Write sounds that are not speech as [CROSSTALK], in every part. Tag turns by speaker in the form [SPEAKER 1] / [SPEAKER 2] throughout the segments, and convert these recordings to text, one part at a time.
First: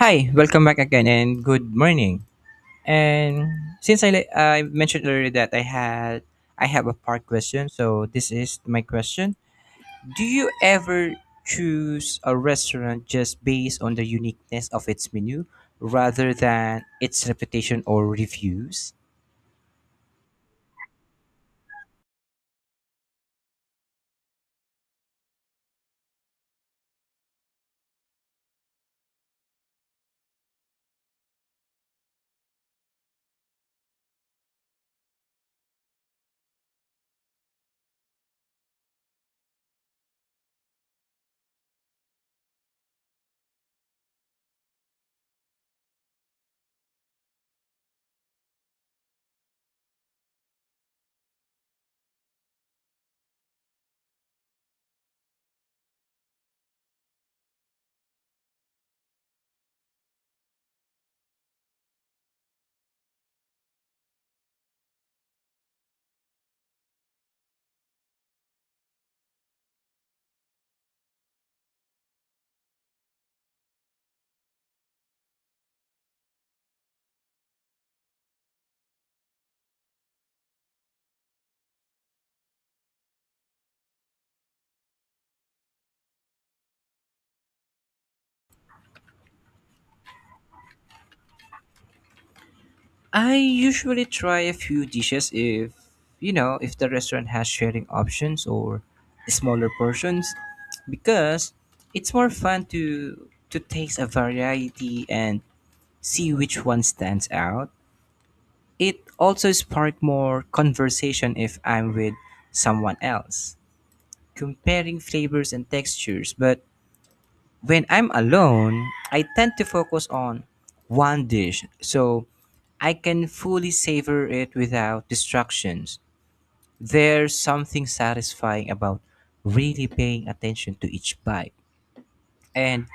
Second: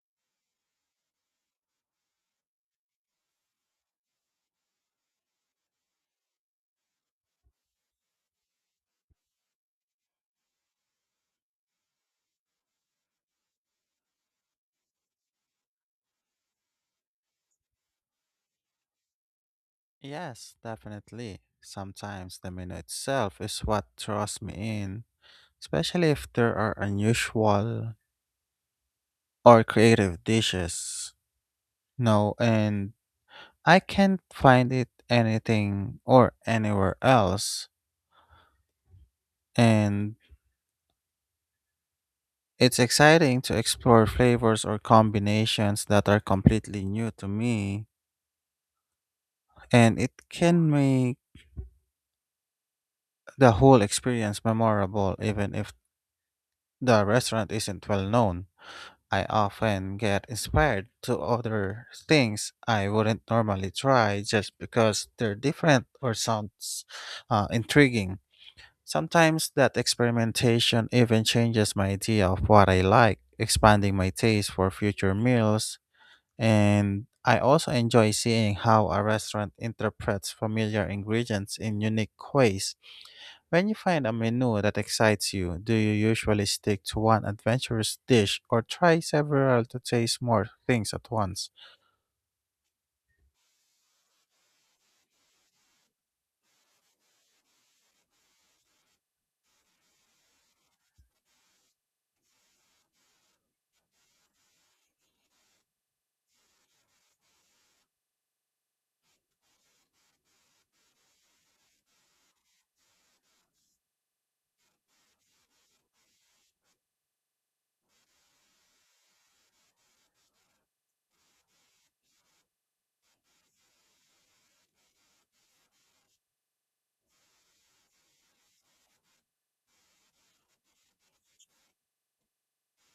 [SPEAKER 1] Hi, welcome back again and good morning. And since I, le- I mentioned earlier that I have a part question, so this is my question. Do you ever choose a restaurant just based on the uniqueness of its menu rather than its reputation or reviews?
[SPEAKER 2] Yes, definitely. Sometimes the menu itself is what draws me in, especially if there are unusual or creative dishes. No, and I can't find it anything or anywhere else. And it's exciting to explore flavors or combinations that are completely new to me, and it can make the whole experience memorable even if the restaurant isn't well known. I often get inspired to other things I wouldn't normally try just because they're different or sounds intriguing. Sometimes that experimentation even changes my idea of what I like, expanding my taste for future meals. And I also enjoy seeing how a restaurant interprets familiar ingredients in unique ways. When you find a menu that excites you, do you usually stick to one adventurous dish or try several to taste more things at once?
[SPEAKER 1] I usually try a few dishes if, you know, if the restaurant has sharing options or smaller portions because it's more fun to taste a variety and see which one stands out. It also spark more conversation if I'm with someone else, comparing flavors and textures, but when I'm alone, I tend to focus on one dish so I can fully savor it without distractions. There's something satisfying about really paying attention to each bite and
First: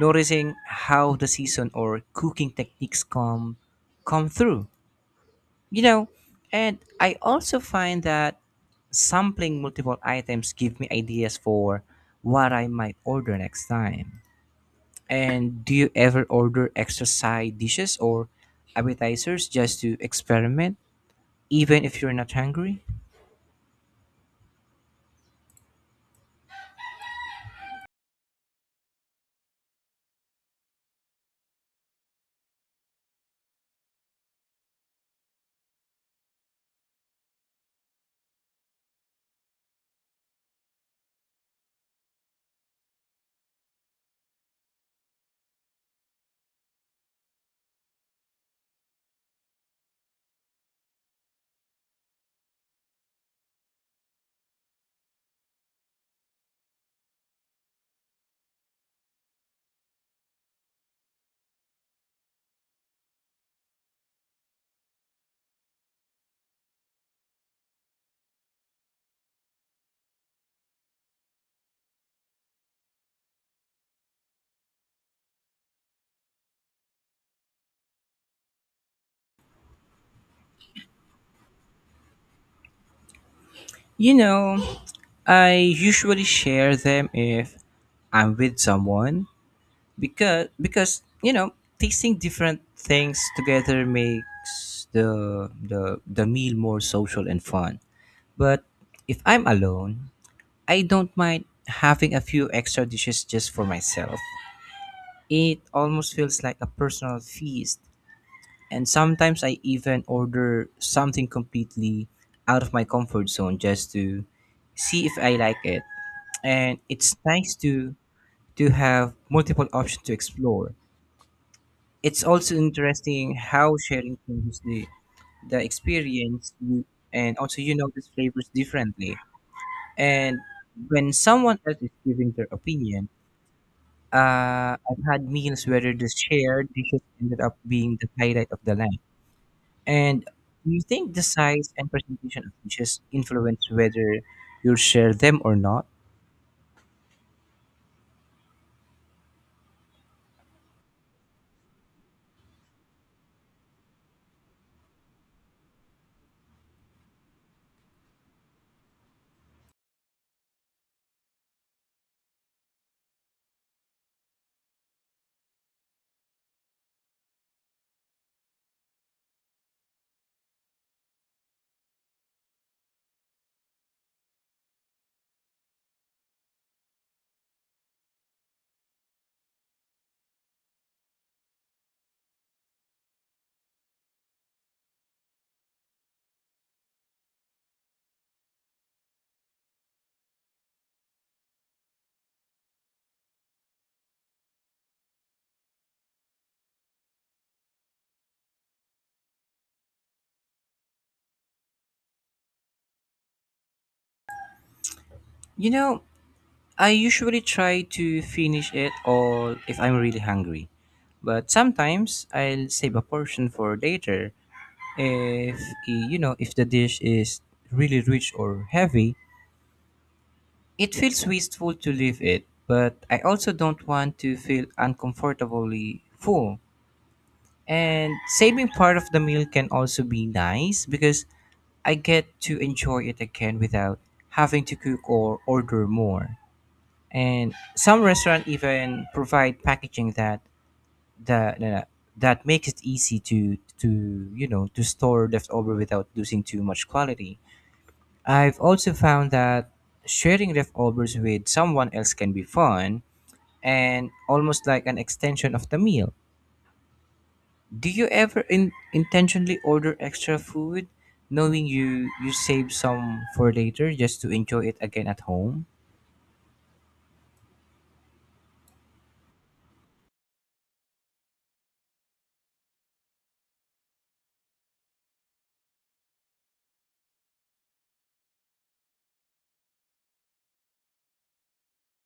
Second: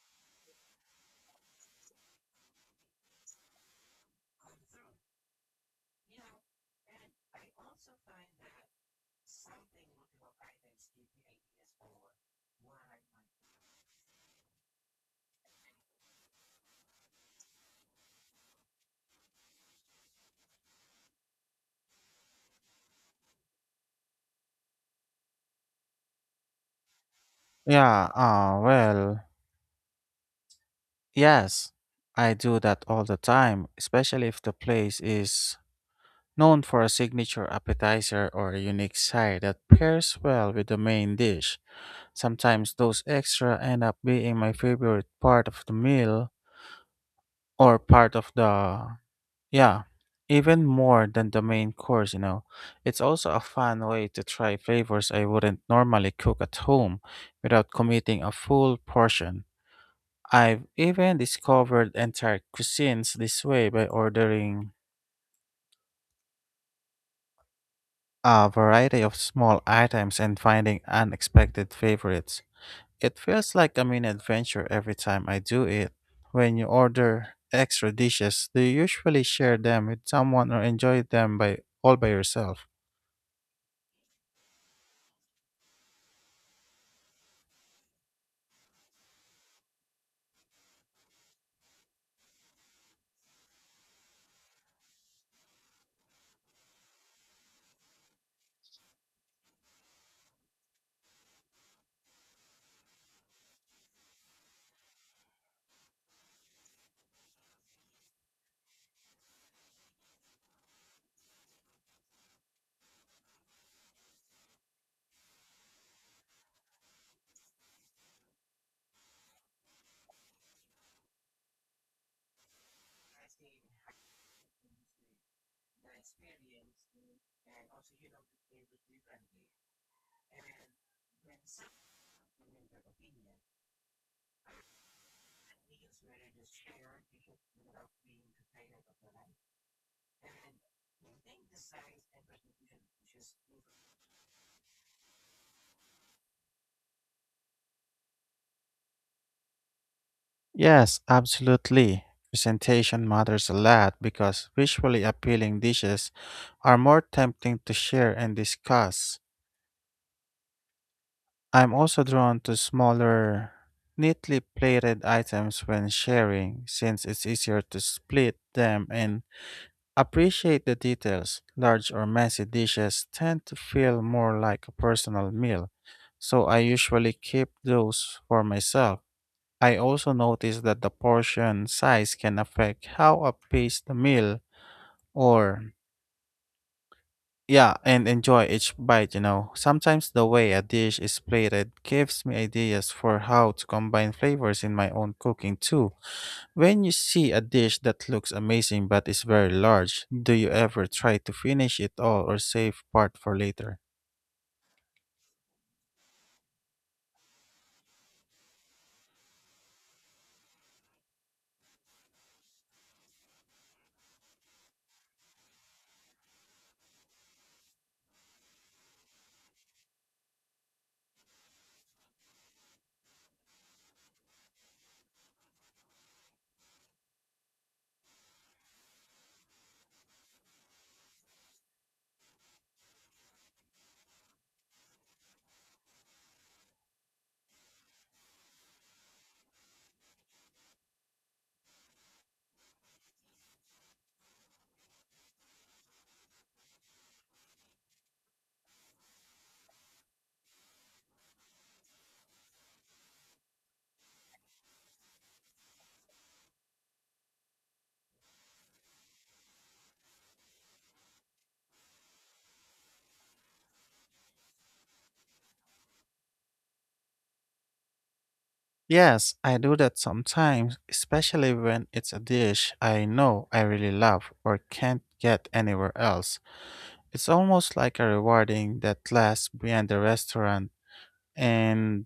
[SPEAKER 1] noticing how the season or cooking techniques come through. You know, and I also find that sampling multiple items give me ideas for what I might order next time. And do you ever order extra side dishes or appetizers just to experiment, even if you're not hungry?
[SPEAKER 2] Yeah, uh, well, yes, I do that all the time, especially if the place is known for a signature appetizer or a unique side that pairs well with the main dish. Sometimes those extra end up being my favorite part of the meal or part of the Yeah, Even more than the main course, you know. It's also a fun way to try flavors I wouldn't normally cook at home without committing a full portion. I've even discovered entire cuisines this way by ordering a variety of small items and finding unexpected favorites. It feels like a mini adventure every time I do it. When you order extra dishes, do you usually share them with someone or enjoy them by all by yourself?
[SPEAKER 1] You know, I usually share them if I'm with someone because you know tasting different things together makes the meal more social and fun. But if I'm alone, I don't mind having a few extra dishes just for myself. It almost feels like a personal feast. And sometimes I even order something completely out of my comfort zone just to see if I like it. And it's nice to have multiple options to explore. It's also interesting how sharing changes the experience you, and also you notice flavors differently. And when someone else is giving their opinion, I've had meals where the shared dishes ended up being the highlight of the night. And do you think the size and presentation of dishes influence whether you'll share them or not?
[SPEAKER 2] Yes, absolutely. Presentation matters a lot because visually appealing dishes are more tempting to share and discuss. I'm also drawn to smaller, neatly plated items when sharing, since it's easier to split them and appreciate the details. Large or messy dishes tend to feel more like a personal meal, so I usually keep those for myself. I also noticed that the portion size can affect how I pace the meal, or yeah, and enjoy each bite, you know. Sometimes the way a dish is plated gives me ideas for how to combine flavors in my own cooking too. When you see a dish that looks amazing but is very large, do you ever try to finish it all or save part for later?
[SPEAKER 1] You know, I usually try to finish it all if I'm really hungry, but sometimes I'll save a portion for later. If eh, You know, if the dish is really rich or heavy, it feels wasteful to leave it, but I also don't want to feel uncomfortably full. And saving part of the meal can also be nice because I get to enjoy it again without having to cook or order more. And some restaurant even provide packaging that that makes it easy to you know to store leftover without losing too much quality. I've also found that sharing leftovers with someone else can be fun and almost like an extension of the meal. Do you ever intentionally order extra food, knowing you save some for later just to enjoy it again at home?
[SPEAKER 2] Yes, I do that sometimes, especially when it's a dish I know I really love or can't get anywhere else. It's almost like a rewarding that lasts beyond the restaurant, and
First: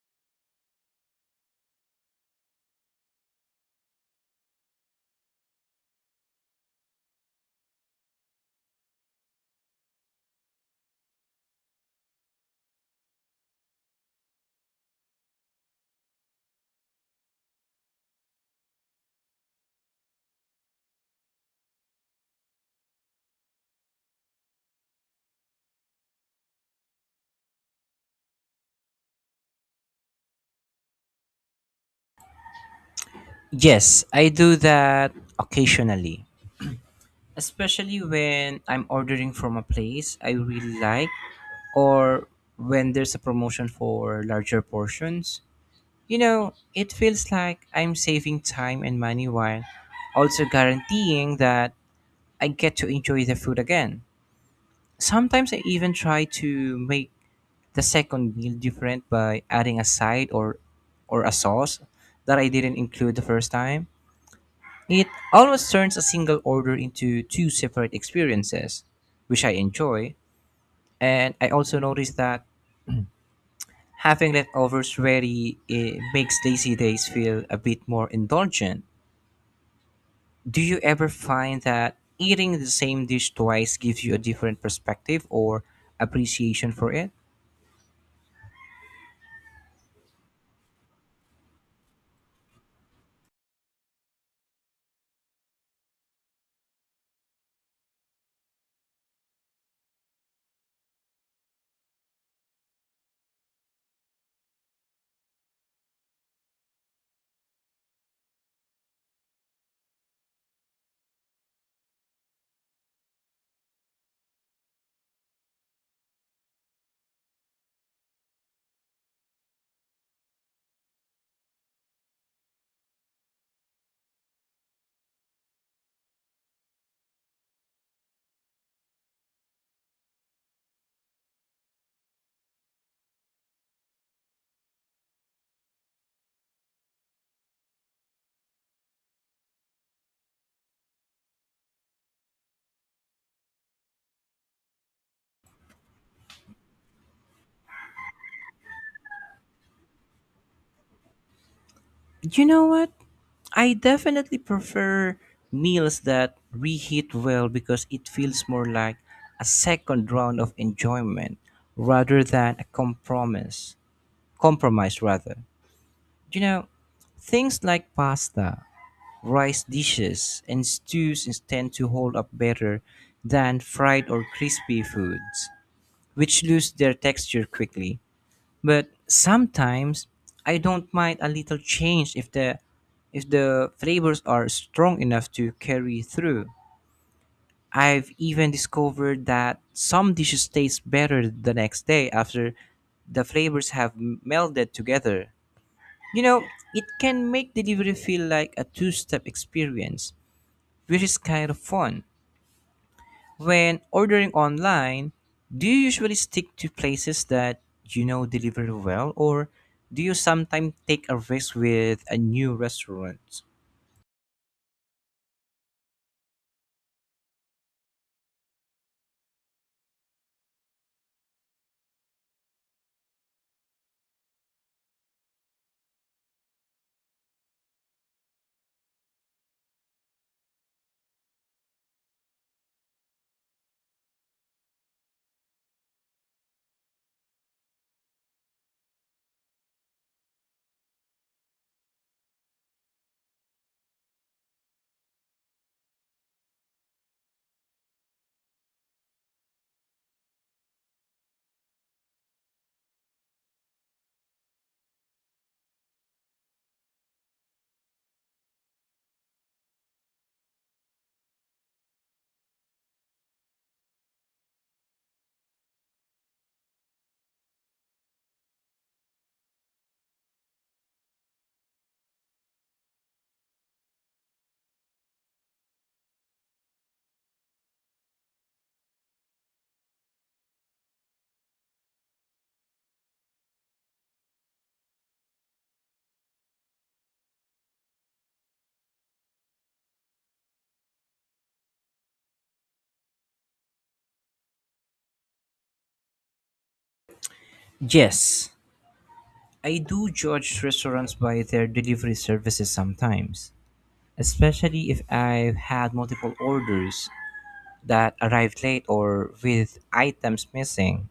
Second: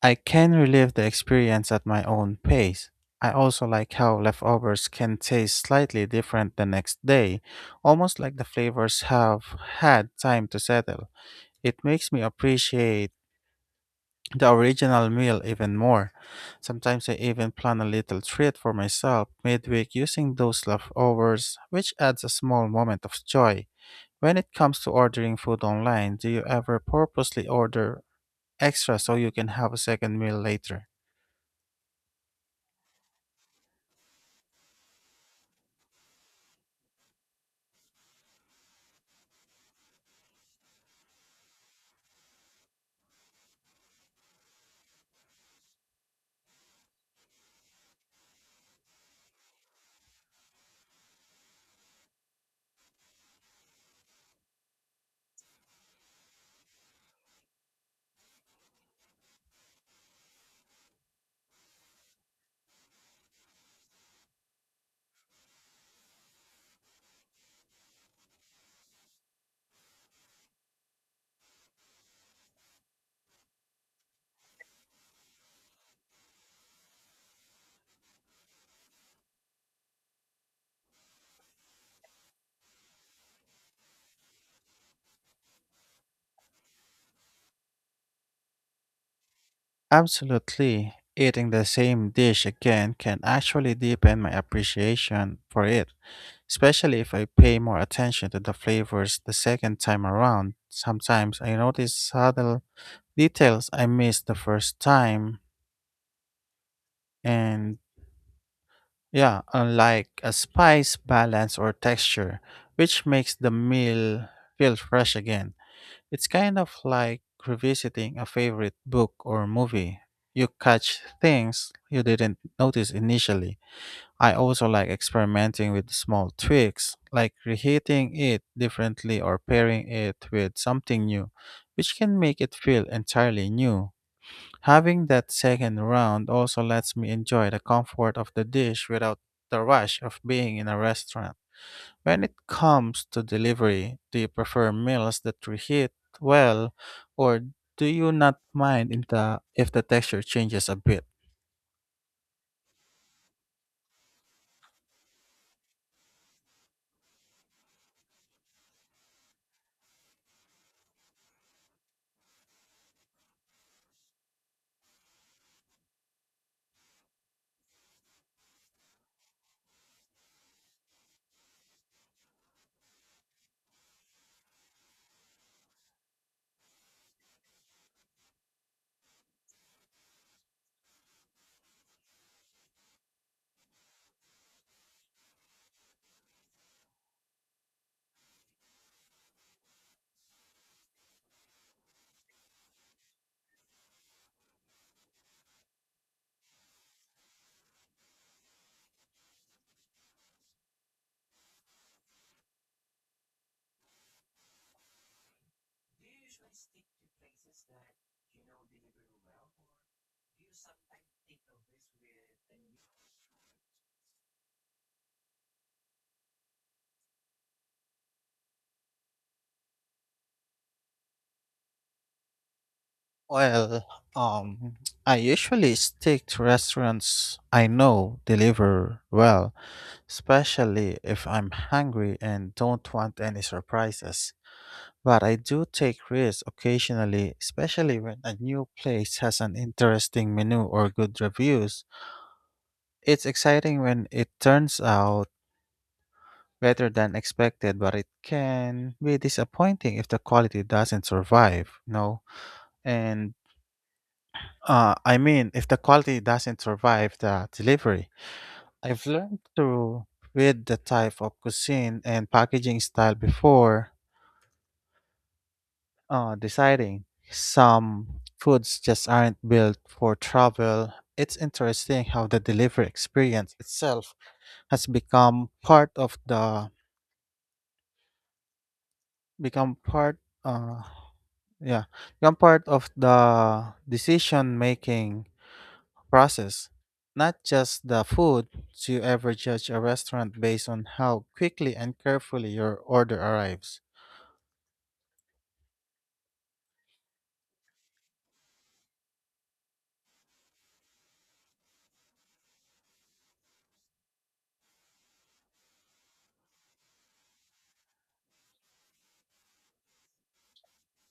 [SPEAKER 2] I can relive the experience at my own pace. I also like how leftovers can taste slightly different the next day, almost like the flavors have had time to settle. It makes me appreciate the original meal even more. Sometimes I even plan a little treat for myself midweek using those leftovers, which adds a small moment of joy. When it comes to ordering food online, do you ever purposely order extra so you can have a second meal later?
[SPEAKER 1] Yes, I do that occasionally, especially when I'm ordering from a place I really like or when there's a promotion for larger portions. You know, it feels like I'm saving time and money while also guaranteeing that I get to enjoy the food again. Sometimes I even try to make the second meal different by adding a side or a sauce that I didn't include the first time. It always turns a single order into two separate experiences, which I enjoy. And I also noticed that having leftovers ready it makes lazy days feel a bit more indulgent. Do you ever find that eating the same dish twice gives you a different perspective or appreciation for it?
[SPEAKER 2] Absolutely. Eating the same dish again can actually deepen my appreciation for it, especially if I pay more attention to the flavors the second time around. Sometimes I notice subtle details I missed the first time, and yeah, unlike a spice balance or texture, which makes the meal feel fresh again. It's kind of like revisiting a favorite book or movie. You catch things you didn't notice initially. I also like experimenting with small tweaks, like reheating it differently or pairing it with something new, which can make it feel entirely new. Having that second round also lets me enjoy the comfort of the dish without the rush of being in a restaurant. When it comes to delivery, do you prefer meals that reheat well, or do you not mind in the, if the texture changes a bit?
[SPEAKER 1] You know what? I definitely prefer meals that reheat well because it feels more like a second round of enjoyment rather than a compromise. Compromise rather. You know, things like pasta, rice dishes, and tend to hold up better than fried or crispy foods, which lose their texture quickly. But sometimes I don't mind a little change if the flavors are strong enough to carry through. I've even discovered that some dishes taste better the next day after the flavors have melded together. You know, it can make delivery feel like a two-step experience, which is kind of fun. When ordering online, do you usually stick to places that you know deliver well, or do you sometimes take a risk with a new restaurant?
[SPEAKER 2] Well, um, I usually stick to restaurants I know deliver well, especially if I'm hungry and don't want any surprises. But I do take risks occasionally, especially when a new place has an interesting menu or good reviews. It's exciting when it turns out better than expected, but it can be disappointing if the quality doesn't survive, you know? And I mean, if the quality doesn't survive the delivery, I've learned to read the type of cuisine and packaging style before deciding. Some foods just aren't built for travel. It's interesting how the delivery experience itself has become part of the become part uh, Yeah, Become part of the decision-making process, not just the food. Do you ever judge a restaurant based on how quickly and carefully your order arrives?
[SPEAKER 1] Yes, I do judge restaurants by their delivery services sometimes, especially if I've had multiple orders that arrived late or with items missing.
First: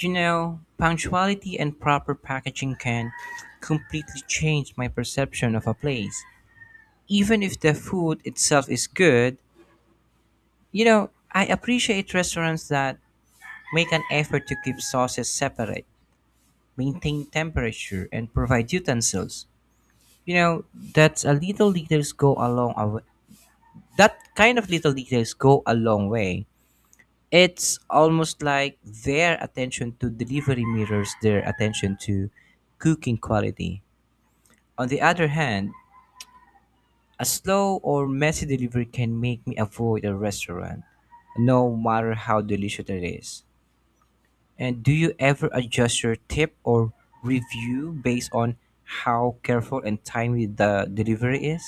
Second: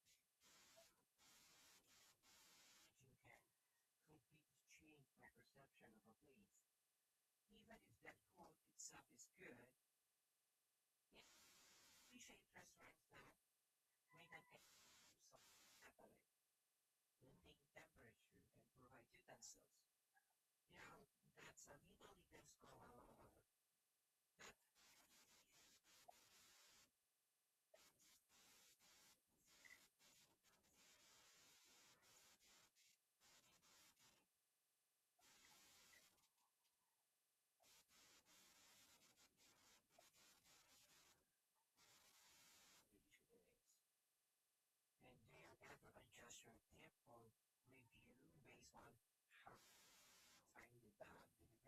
[SPEAKER 1] You know, punctuality and proper packaging can completely change my perception of a place. Even if the food itself is good, you know, I appreciate restaurants that make an effort to keep sauces separate, maintain temperature, and provide utensils. You know, that's a little details go a long a w- that kind of little details go a long way. It's almost like their attention to delivery mirrors their attention to cooking quality. On the other hand, a slow or messy delivery can make me avoid a restaurant, no matter how delicious it is. And do you ever adjust your tip or review based on how careful and timely the delivery is?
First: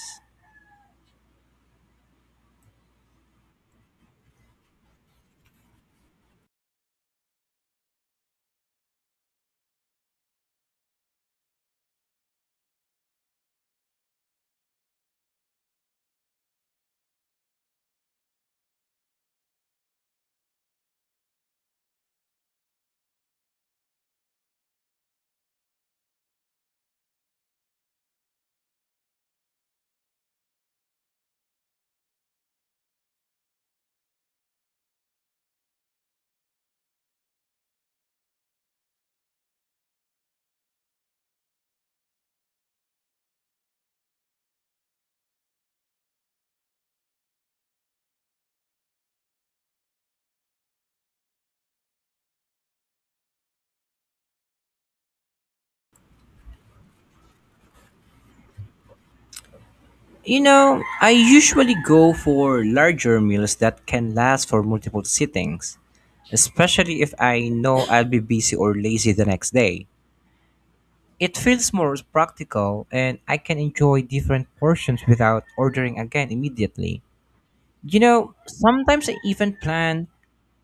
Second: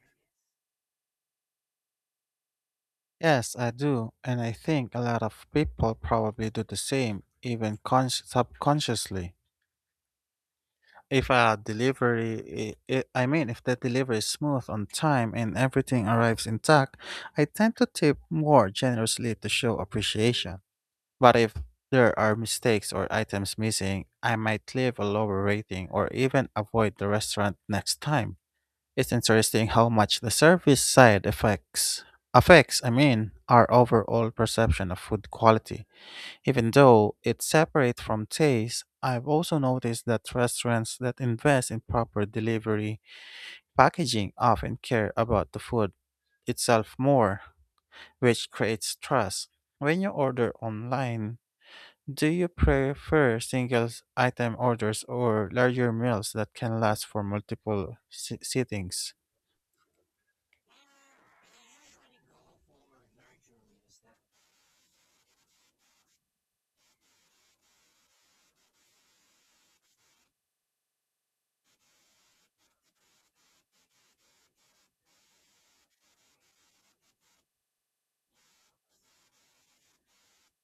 [SPEAKER 2] Yes, I do, and I think a lot of people probably do the same, even subconsciously. If a delivery, I mean, if the delivery is smooth on time and everything arrives intact, I tend to tip more generously to show appreciation. But if there are mistakes or items missing, I might leave a lower rating or even avoid the restaurant next time. It's interesting how much the service side affects, I mean, our overall perception of food quality. Even though it's separate from taste, I've also noticed that restaurants that invest in proper delivery packaging often care about the food itself more, which creates trust. When you order online, do you prefer single item orders or larger meals that can last for multiple sittings?
[SPEAKER 1] You know, I usually go for larger meals that can last for multiple sittings, especially if I know I'll be busy or lazy the next day. It feels more practical and I can enjoy different portions without ordering again immediately. You know, sometimes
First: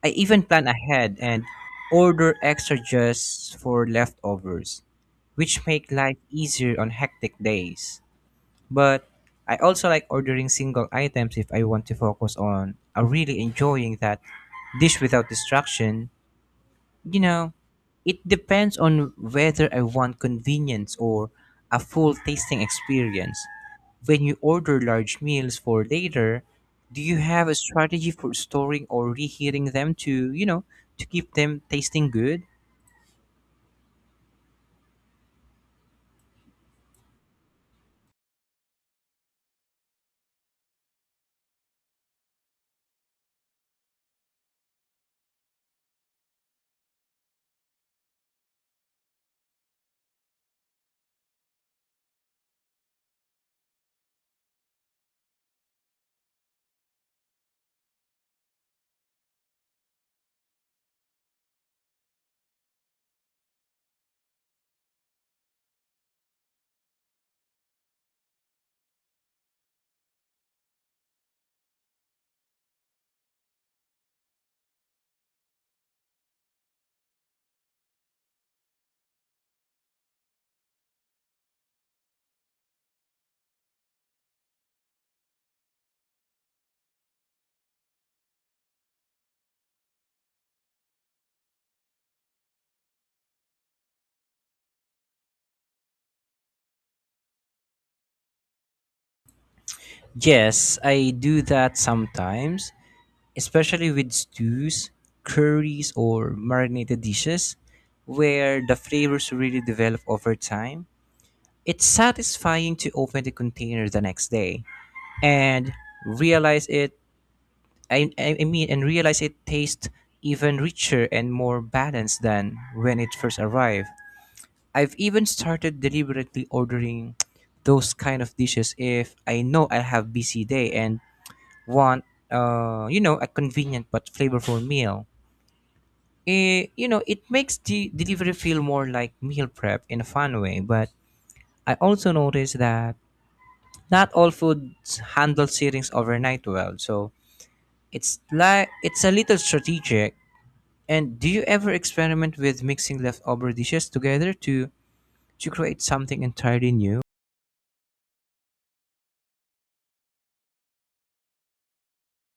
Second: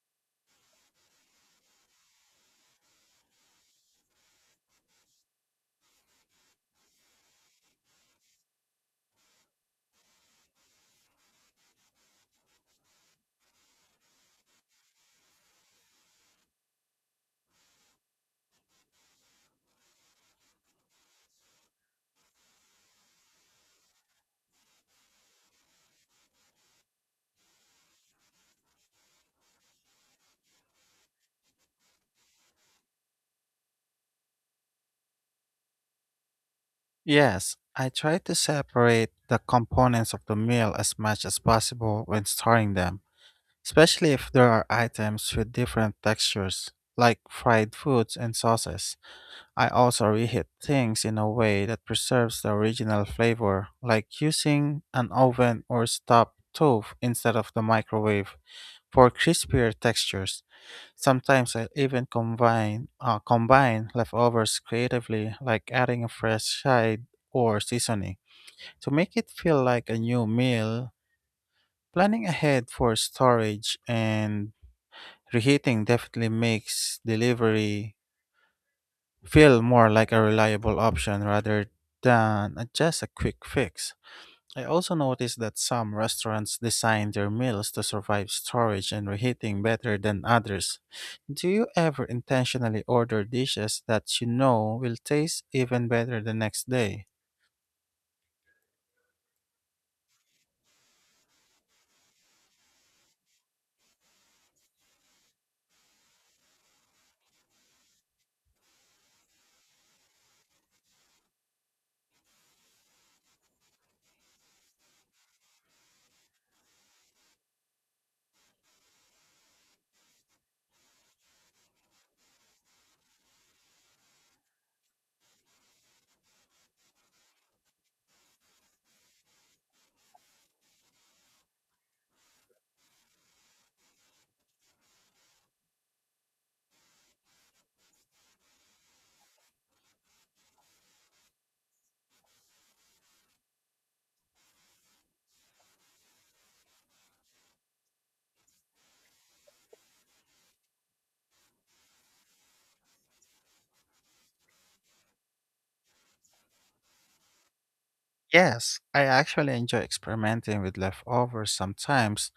[SPEAKER 1] I even plan ahead and order extra just for leftovers, which make life easier on hectic days. But I also like ordering single items if I want to focus on really enjoying that dish without distraction. You know, it depends on whether I want convenience or a full tasting experience. When you order large meals for later, do you have a strategy for storing or reheating them to, you know, to keep them tasting good?
[SPEAKER 2] Yes, I try to separate the components of the meal as much as possible when storing them, especially if there are items with different textures, like fried foods and sauces. I also reheat things in a way that preserves the original flavor, like using an oven or stop stove instead of the microwave for crispier textures. Sometimes I even combine leftovers creatively, like adding a fresh side or seasoning to make it feel like a new meal. Planning ahead for storage and reheating definitely makes delivery feel more like a reliable option rather than just a quick fix. I also noticed that some restaurants design their meals to survive storage and reheating better than others. Do you ever intentionally order dishes that you know will taste even better the next day?
[SPEAKER 1] Yes, I do that sometimes, especially with stews, curries, or marinated dishes where the flavors really develop over time. It's satisfying to open the container the next day and realize it I mean and realize it tastes even richer and more balanced than when it first arrived. I've even started deliberately ordering [TSK] those kind of dishes if I know I have busy day and want you know a convenient but flavorful meal. It, you know it makes the delivery feel more like meal prep in a fun way, but I also noticed that not all foods handle settings overnight well. So it's like it's a little strategic. And do you ever experiment with mixing leftover dishes together to create something entirely new?
[SPEAKER 2] Yes, I actually enjoy experimenting with leftovers sometimes,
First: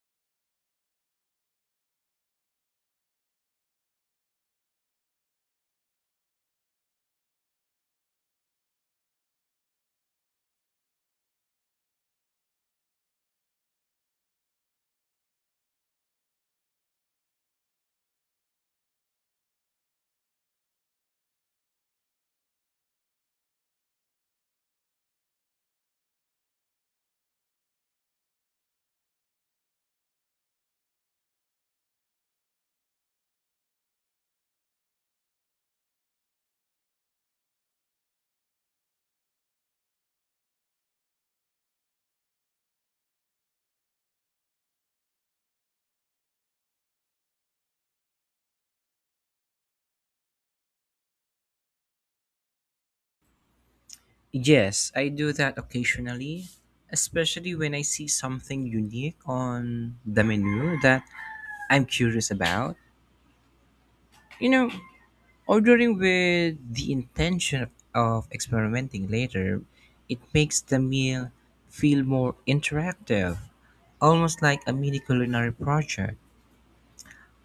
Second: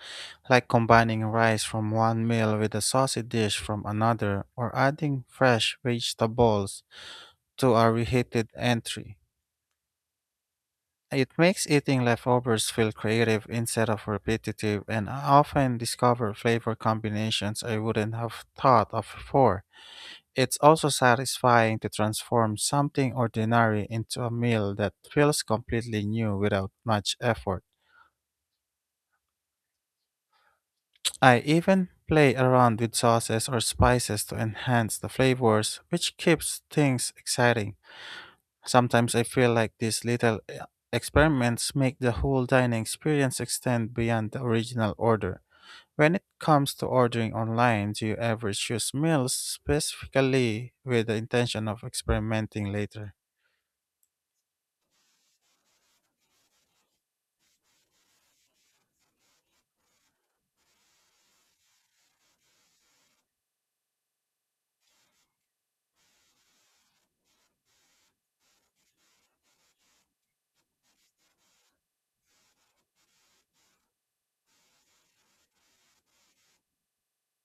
[SPEAKER 2] like combining rice from one meal with a saucy dish from another or adding fresh vegetables to a reheated entry. It makes eating leftovers feel creative instead of repetitive, and I often discover flavor combinations I wouldn't have thought of before. It's also satisfying to transform something ordinary into a meal that feels completely new without much effort. I even play around with sauces or spices to enhance the flavors, which keeps things exciting. Sometimes I feel like these little experiments make the whole dining experience extend beyond the original order. When it comes to ordering online, do you ever choose meals specifically with the intention of experimenting later?
[SPEAKER 1] Yes, I do that occasionally, especially when I see something unique on the menu that I'm curious about. You know, ordering with the intention of experimenting later, it makes the meal feel more interactive, almost like a mini culinary project.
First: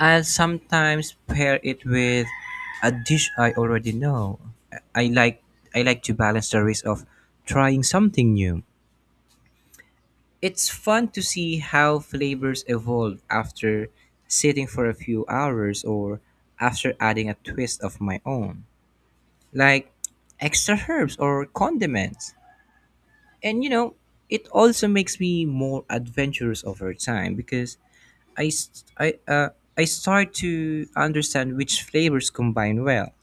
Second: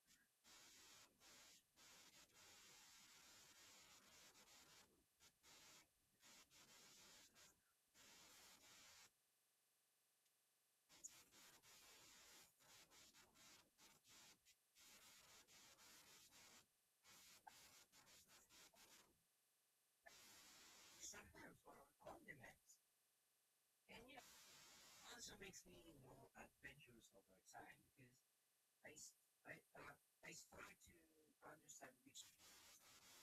[SPEAKER 1] I'll sometimes pair it with a dish I already know. I like I like to balance the risk of trying something new. It's fun to see how flavors evolve after sitting for a few hours or after adding a twist of my own, like extra herbs or condiments. And you know, it also makes me more adventurous over time because I, s- I, uh, I start to understand which flavors combine well.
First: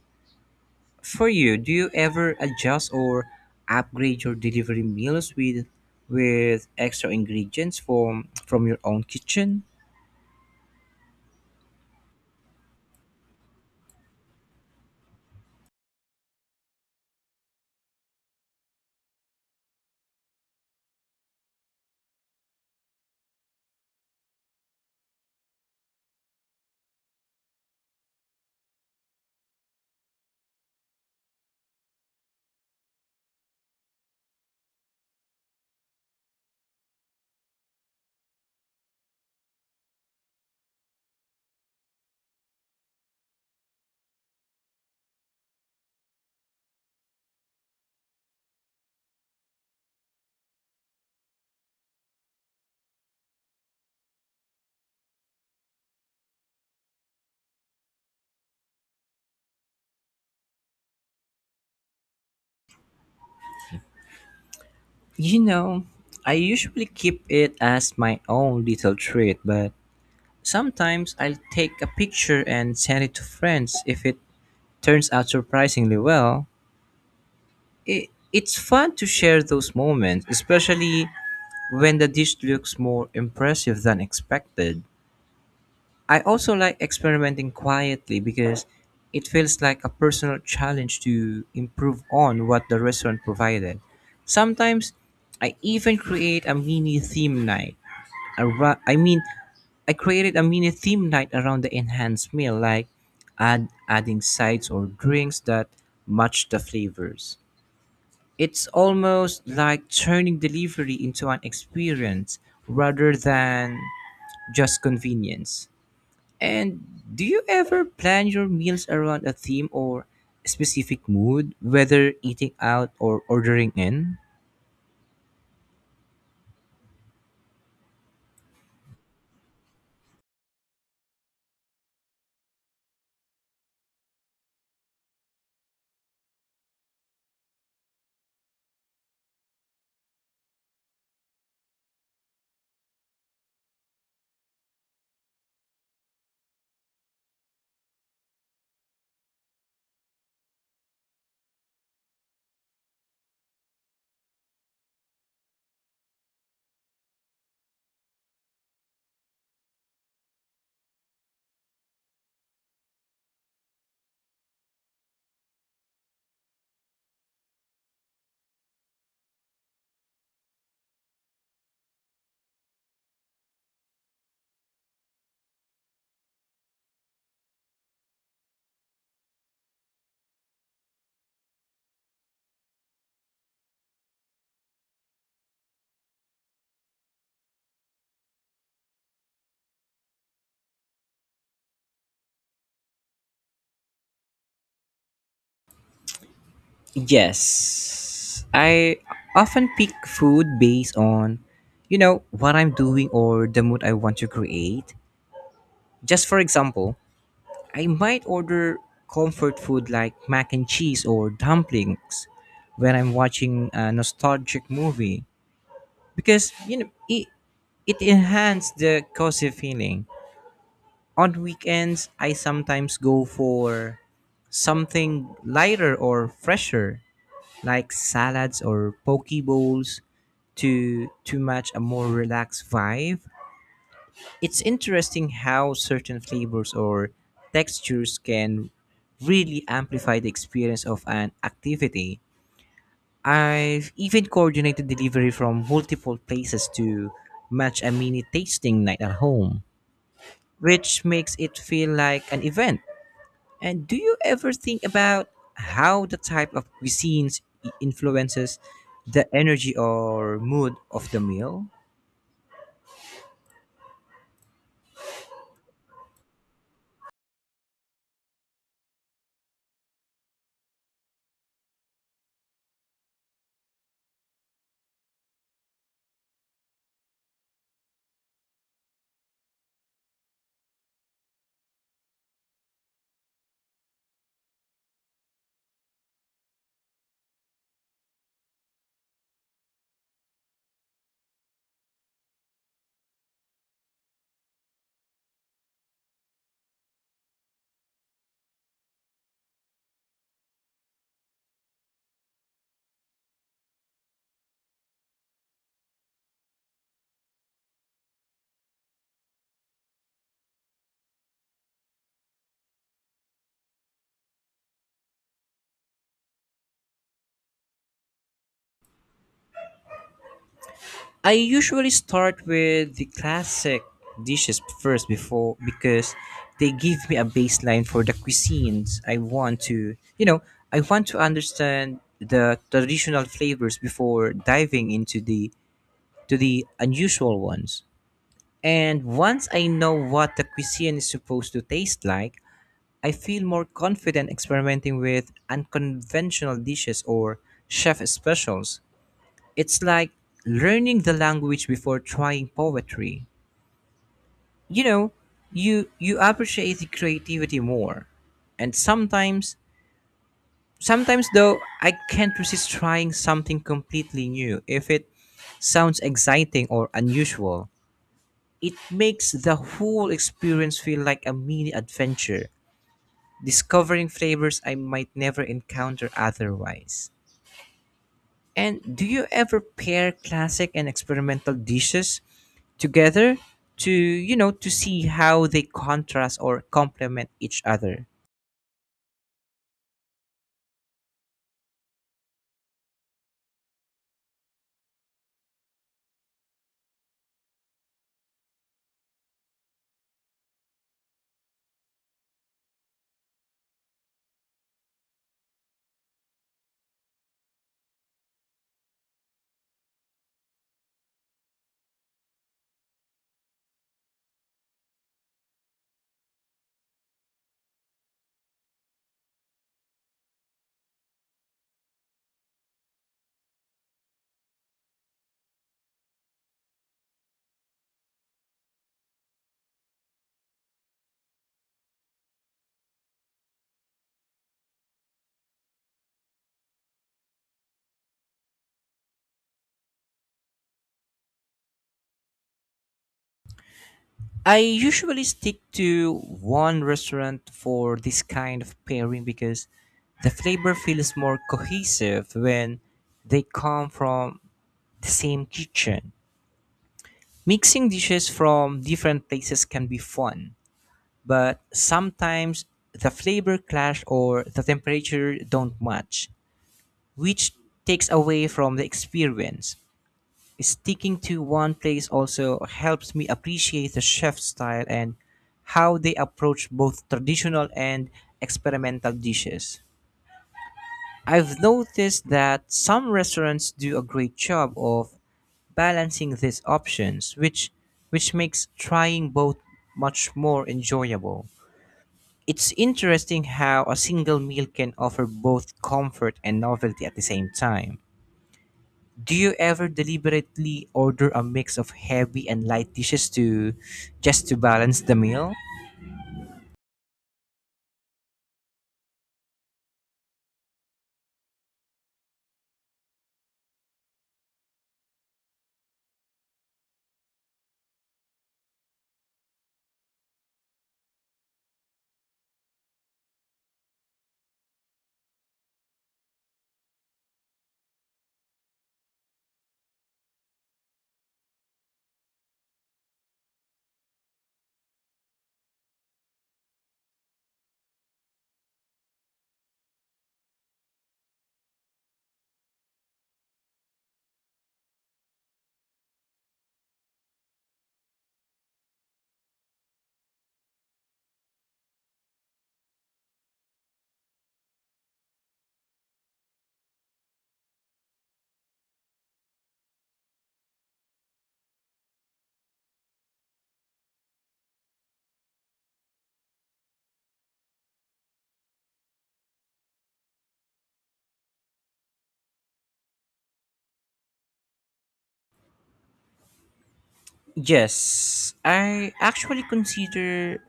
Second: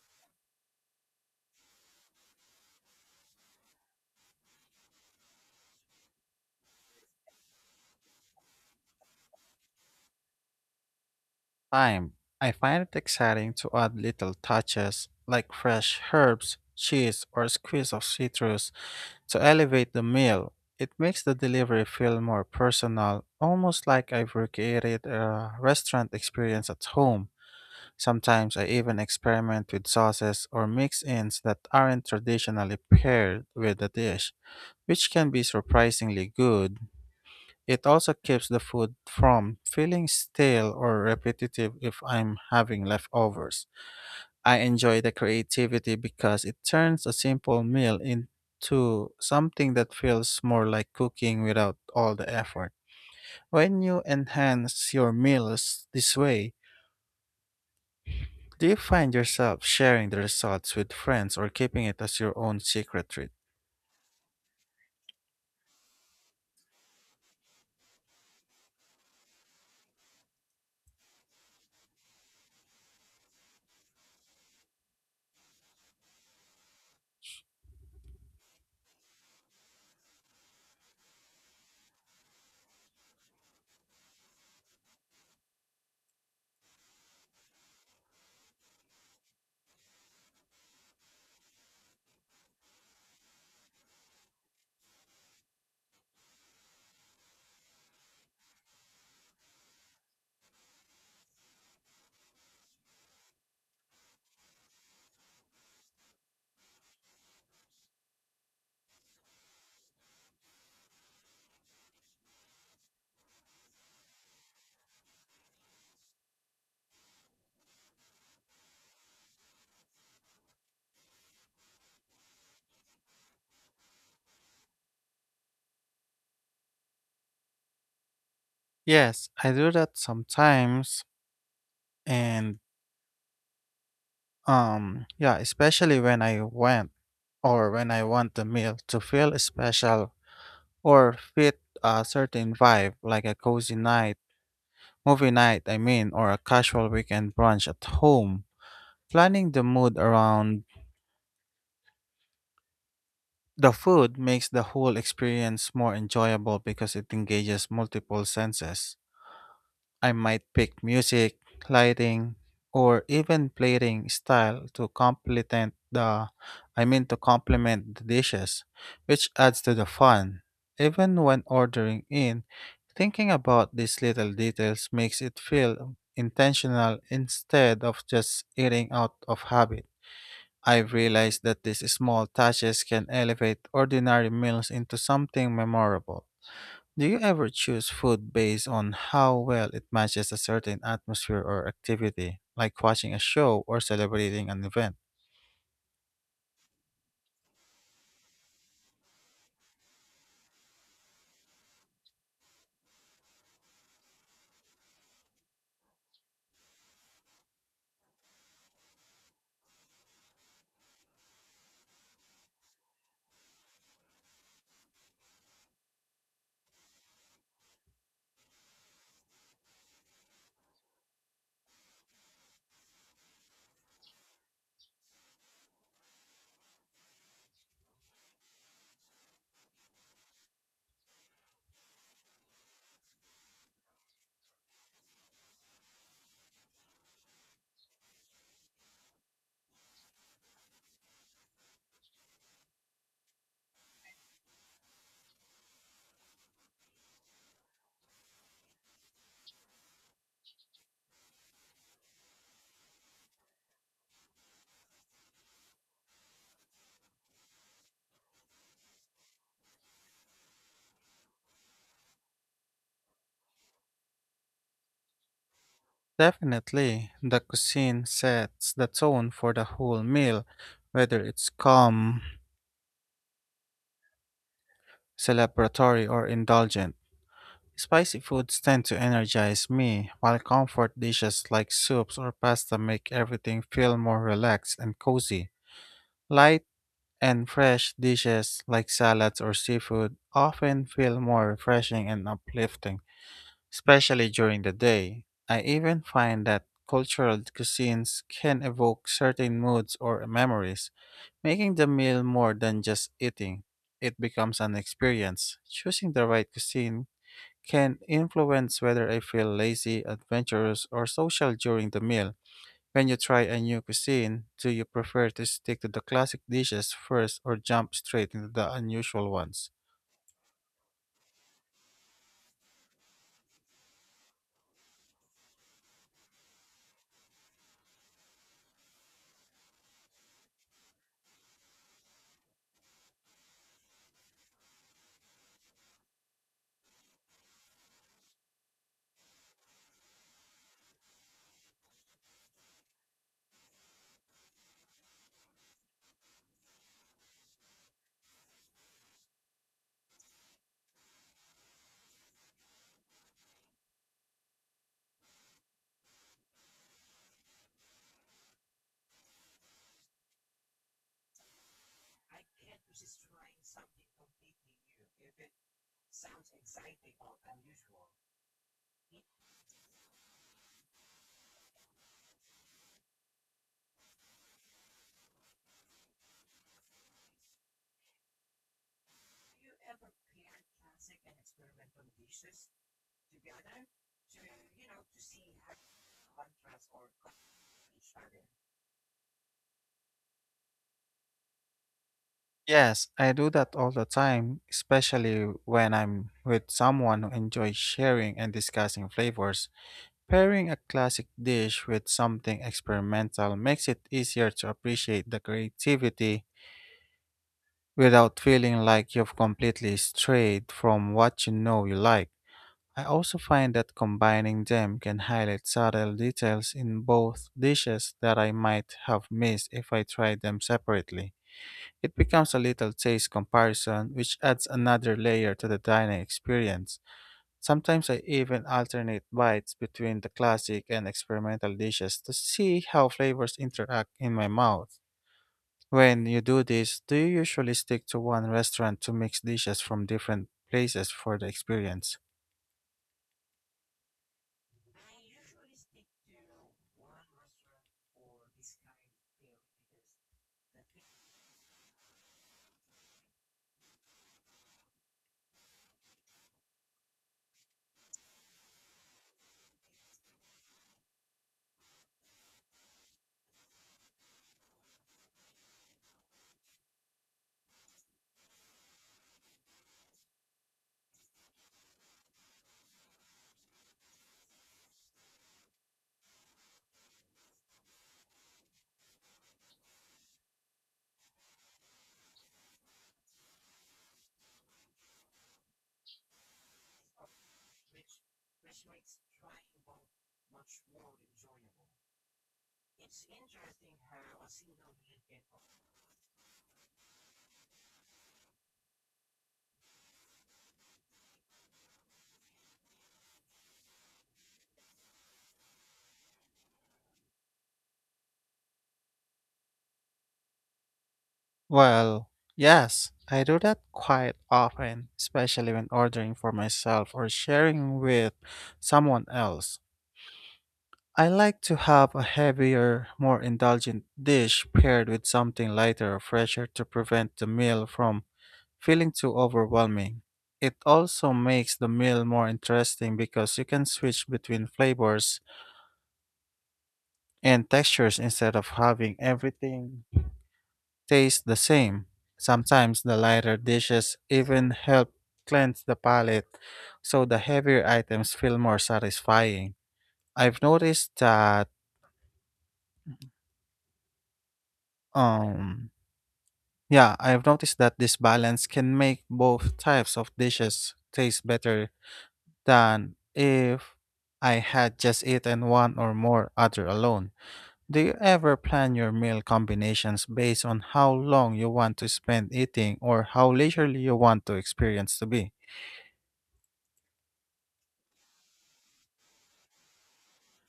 [SPEAKER 1] For you, do you ever adjust or upgrade your delivery meals with extra ingredients from your own kitchen?
[SPEAKER 2] Time, I find it exciting to add little touches like fresh herbs, cheese, or a squeeze of citrus to elevate the meal. It makes the delivery feel more personal, almost like I've recreated a restaurant experience at home. Sometimes I even experiment with sauces or mix ins that aren't traditionally paired with the dish, which can be surprisingly good. It also keeps the food from feeling stale or repetitive if I'm having leftovers. I enjoy the creativity because it turns a simple meal into something that feels more like cooking without all the effort. When you enhance your meals this way, do you find yourself sharing the results with friends or keeping it as your own secret treat?
[SPEAKER 1] You know, I usually keep it as my own little treat, but sometimes I'll take a picture and send it to friends if it turns out surprisingly well. It's fun to share those moments, especially when the dish looks more impressive than expected. I also like experimenting quietly because it feels like a personal challenge to improve on what the restaurant provided. Sometimes I even create a mini theme night. Arou- I mean, I created a mini theme night around the enhanced meal, like adding sides or drinks that match the flavors. It's almost like turning delivery into an experience rather than just convenience. And do you ever plan your meals around a theme or specific mood, whether eating out or ordering in?
[SPEAKER 2] Yes, I do that sometimes, and yeah, especially when I went or when I want the meal to feel special or fit a certain vibe, like a cozy night, movie night, I mean, or a casual weekend brunch at home. Planning the mood around the food makes the whole experience more enjoyable because it engages multiple senses. I might pick music, lighting, or even plating style to complement the I mean to complement the dishes, which adds to the fun. Even when ordering in, thinking about these little details makes it feel intentional instead of just eating out of habit. I've realized that these small touches can elevate ordinary meals into something memorable. Do you ever choose food based on how well it matches a certain atmosphere or activity, like watching a show or celebrating an event?
[SPEAKER 1] Yes. I often pick food based on, you know, what I'm doing or the mood I want to create. Just for example, I might order comfort food like mac and cheese or dumplings when I'm watching a nostalgic movie, because you know it it enhanced the cozy feeling. On weekends, I sometimes go for something lighter or fresher, like salads or poke bowls, to match a more relaxed vibe. It's interesting how certain flavors or textures can really amplify the experience of an activity. I've even coordinated delivery from multiple places to match a mini tasting night at home, which makes it feel like an event. And do you ever think about how the type of influences the energy or mood of the meal?
[SPEAKER 2] Definitely, the cuisine sets the tone for the whole meal, whether it's calm, celebratory, or indulgent. Spicy foods tend to energize me, while comfort dishes like soups or pasta make everything feel more relaxed and cozy. Light and fresh dishes like salads or seafood often feel more refreshing and uplifting, especially during the day. I even find that cultural cuisines can evoke certain moods or memories, making the meal more than just eating. It becomes an experience. Choosing the right cuisine can influence whether I feel lazy, adventurous, or social during the meal. When you try a new cuisine, do you prefer to stick to the classic dishes first or jump straight into the unusual ones?
[SPEAKER 1] I usually start with the classic dishes first before because they give me a baseline for the cuisines I want to, you know, I want to understand the traditional flavors before diving into the to the unusual ones. And once I know what the cuisine is supposed to taste like, I feel more confident experimenting with unconventional dishes or chef specials. It's like learning the language before trying poetry. You know, you appreciate the creativity more. And sometimes though I can't resist trying something completely new if it sounds exciting or unusual. It makes the whole experience feel like a mini adventure, discovering flavors I might never encounter otherwise. And do you ever pair classic and experimental dishes together to, you know, to see how they contrast or complement each other?
[SPEAKER 2] Yes, I do that all the time, especially when I'm with someone who enjoys sharing and discussing flavors. Pairing a classic dish with something experimental makes it easier to appreciate the creativity without feeling like you've completely strayed from what you know you like. I also find that combining them can highlight subtle details in both dishes that I might have missed if I tried them separately. It becomes a little taste comparison, which adds another layer to the dining experience. Sometimes I even alternate bites between the classic and experimental dishes to see how flavors interact in my mouth. When you do this, do you usually stick to one restaurant to mix dishes from different places for the experience?
[SPEAKER 1] I usually stick to one restaurant for this kind of pairing because the flavor feels more cohesive when they come from the same kitchen. Mixing dishes from different places can be fun, but sometimes the flavor clash or the temperature don't match, which takes away from the experience. Sticking to one place also helps me appreciate the chef's style and how they approach both traditional and experimental dishes. I've noticed that some restaurants do a great job of balancing these options, which makes trying both much more enjoyable. It's interesting how a single meal can offer both comfort and novelty at the same time. Do you ever deliberately order a mix of heavy and light dishes to just to balance the meal?
[SPEAKER 2] Well, yes, I do that quite often, especially when ordering for myself or sharing with someone else. I like to have a heavier, more indulgent dish paired with something lighter or fresher to prevent the meal from feeling too overwhelming. It also makes the meal more interesting because you can switch between flavors and textures instead of having everything taste the same. Sometimes the lighter dishes even help cleanse the palate, so the heavier items feel more satisfying. I've noticed that um yeah, I've noticed that this balance can make both types of dishes taste better than if I had just eaten one or more other alone. Do you ever plan your meal combinations based on how long you want to spend eating or how leisurely you want to experience to be?
[SPEAKER 1] Yes, I actually consider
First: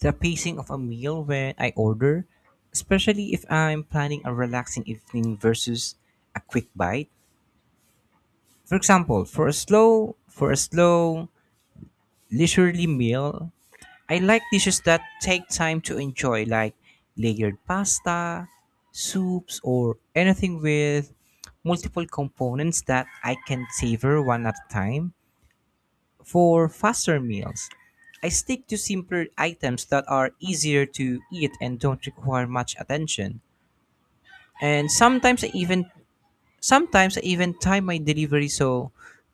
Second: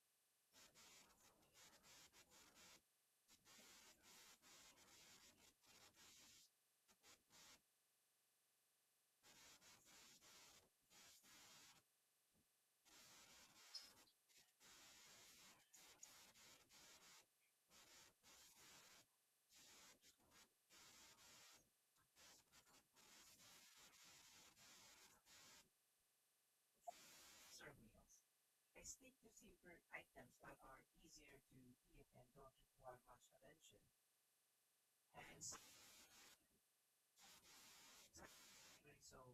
[SPEAKER 1] the pacing of a meal when I order, especially if I'm planning a relaxing evening versus a quick bite. For example, for a slow leisurely meal, I like dishes that take time to enjoy, like layered pasta, soups, or anything with multiple components that I can savor one at a time. For faster meals, I stick to simpler items that are easier to eat and don't require much attention. And sometimes I even time my delivery so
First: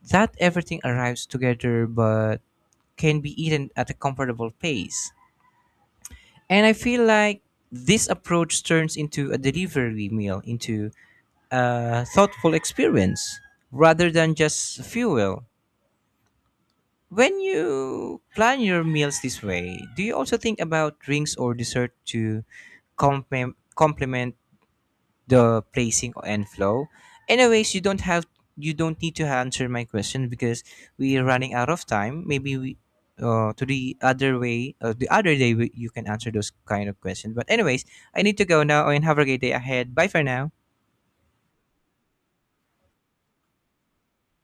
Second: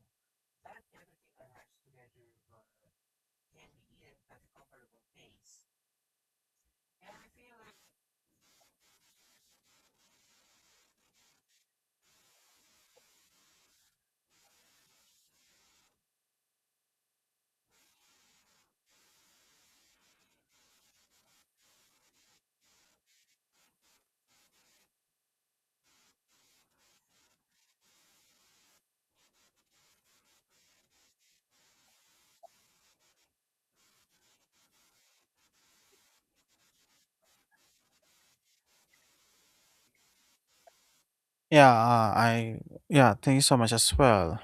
[SPEAKER 1] that everything arrives together but can be eaten at a comfortable pace. And I feel like this approach turns into a delivery meal, into a thoughtful experience rather than just fuel. When you plan your meals this way, do you also think about drinks or dessert to complement the placing and flow? Anyways, you don't need to answer my question because we're running out of time. Maybe we to the other way, the other day you can answer those kind of questions. But anyways, I need to go now and have a great day ahead. Bye for now.
[SPEAKER 2] Yeah, I yeah, thank you so much as well.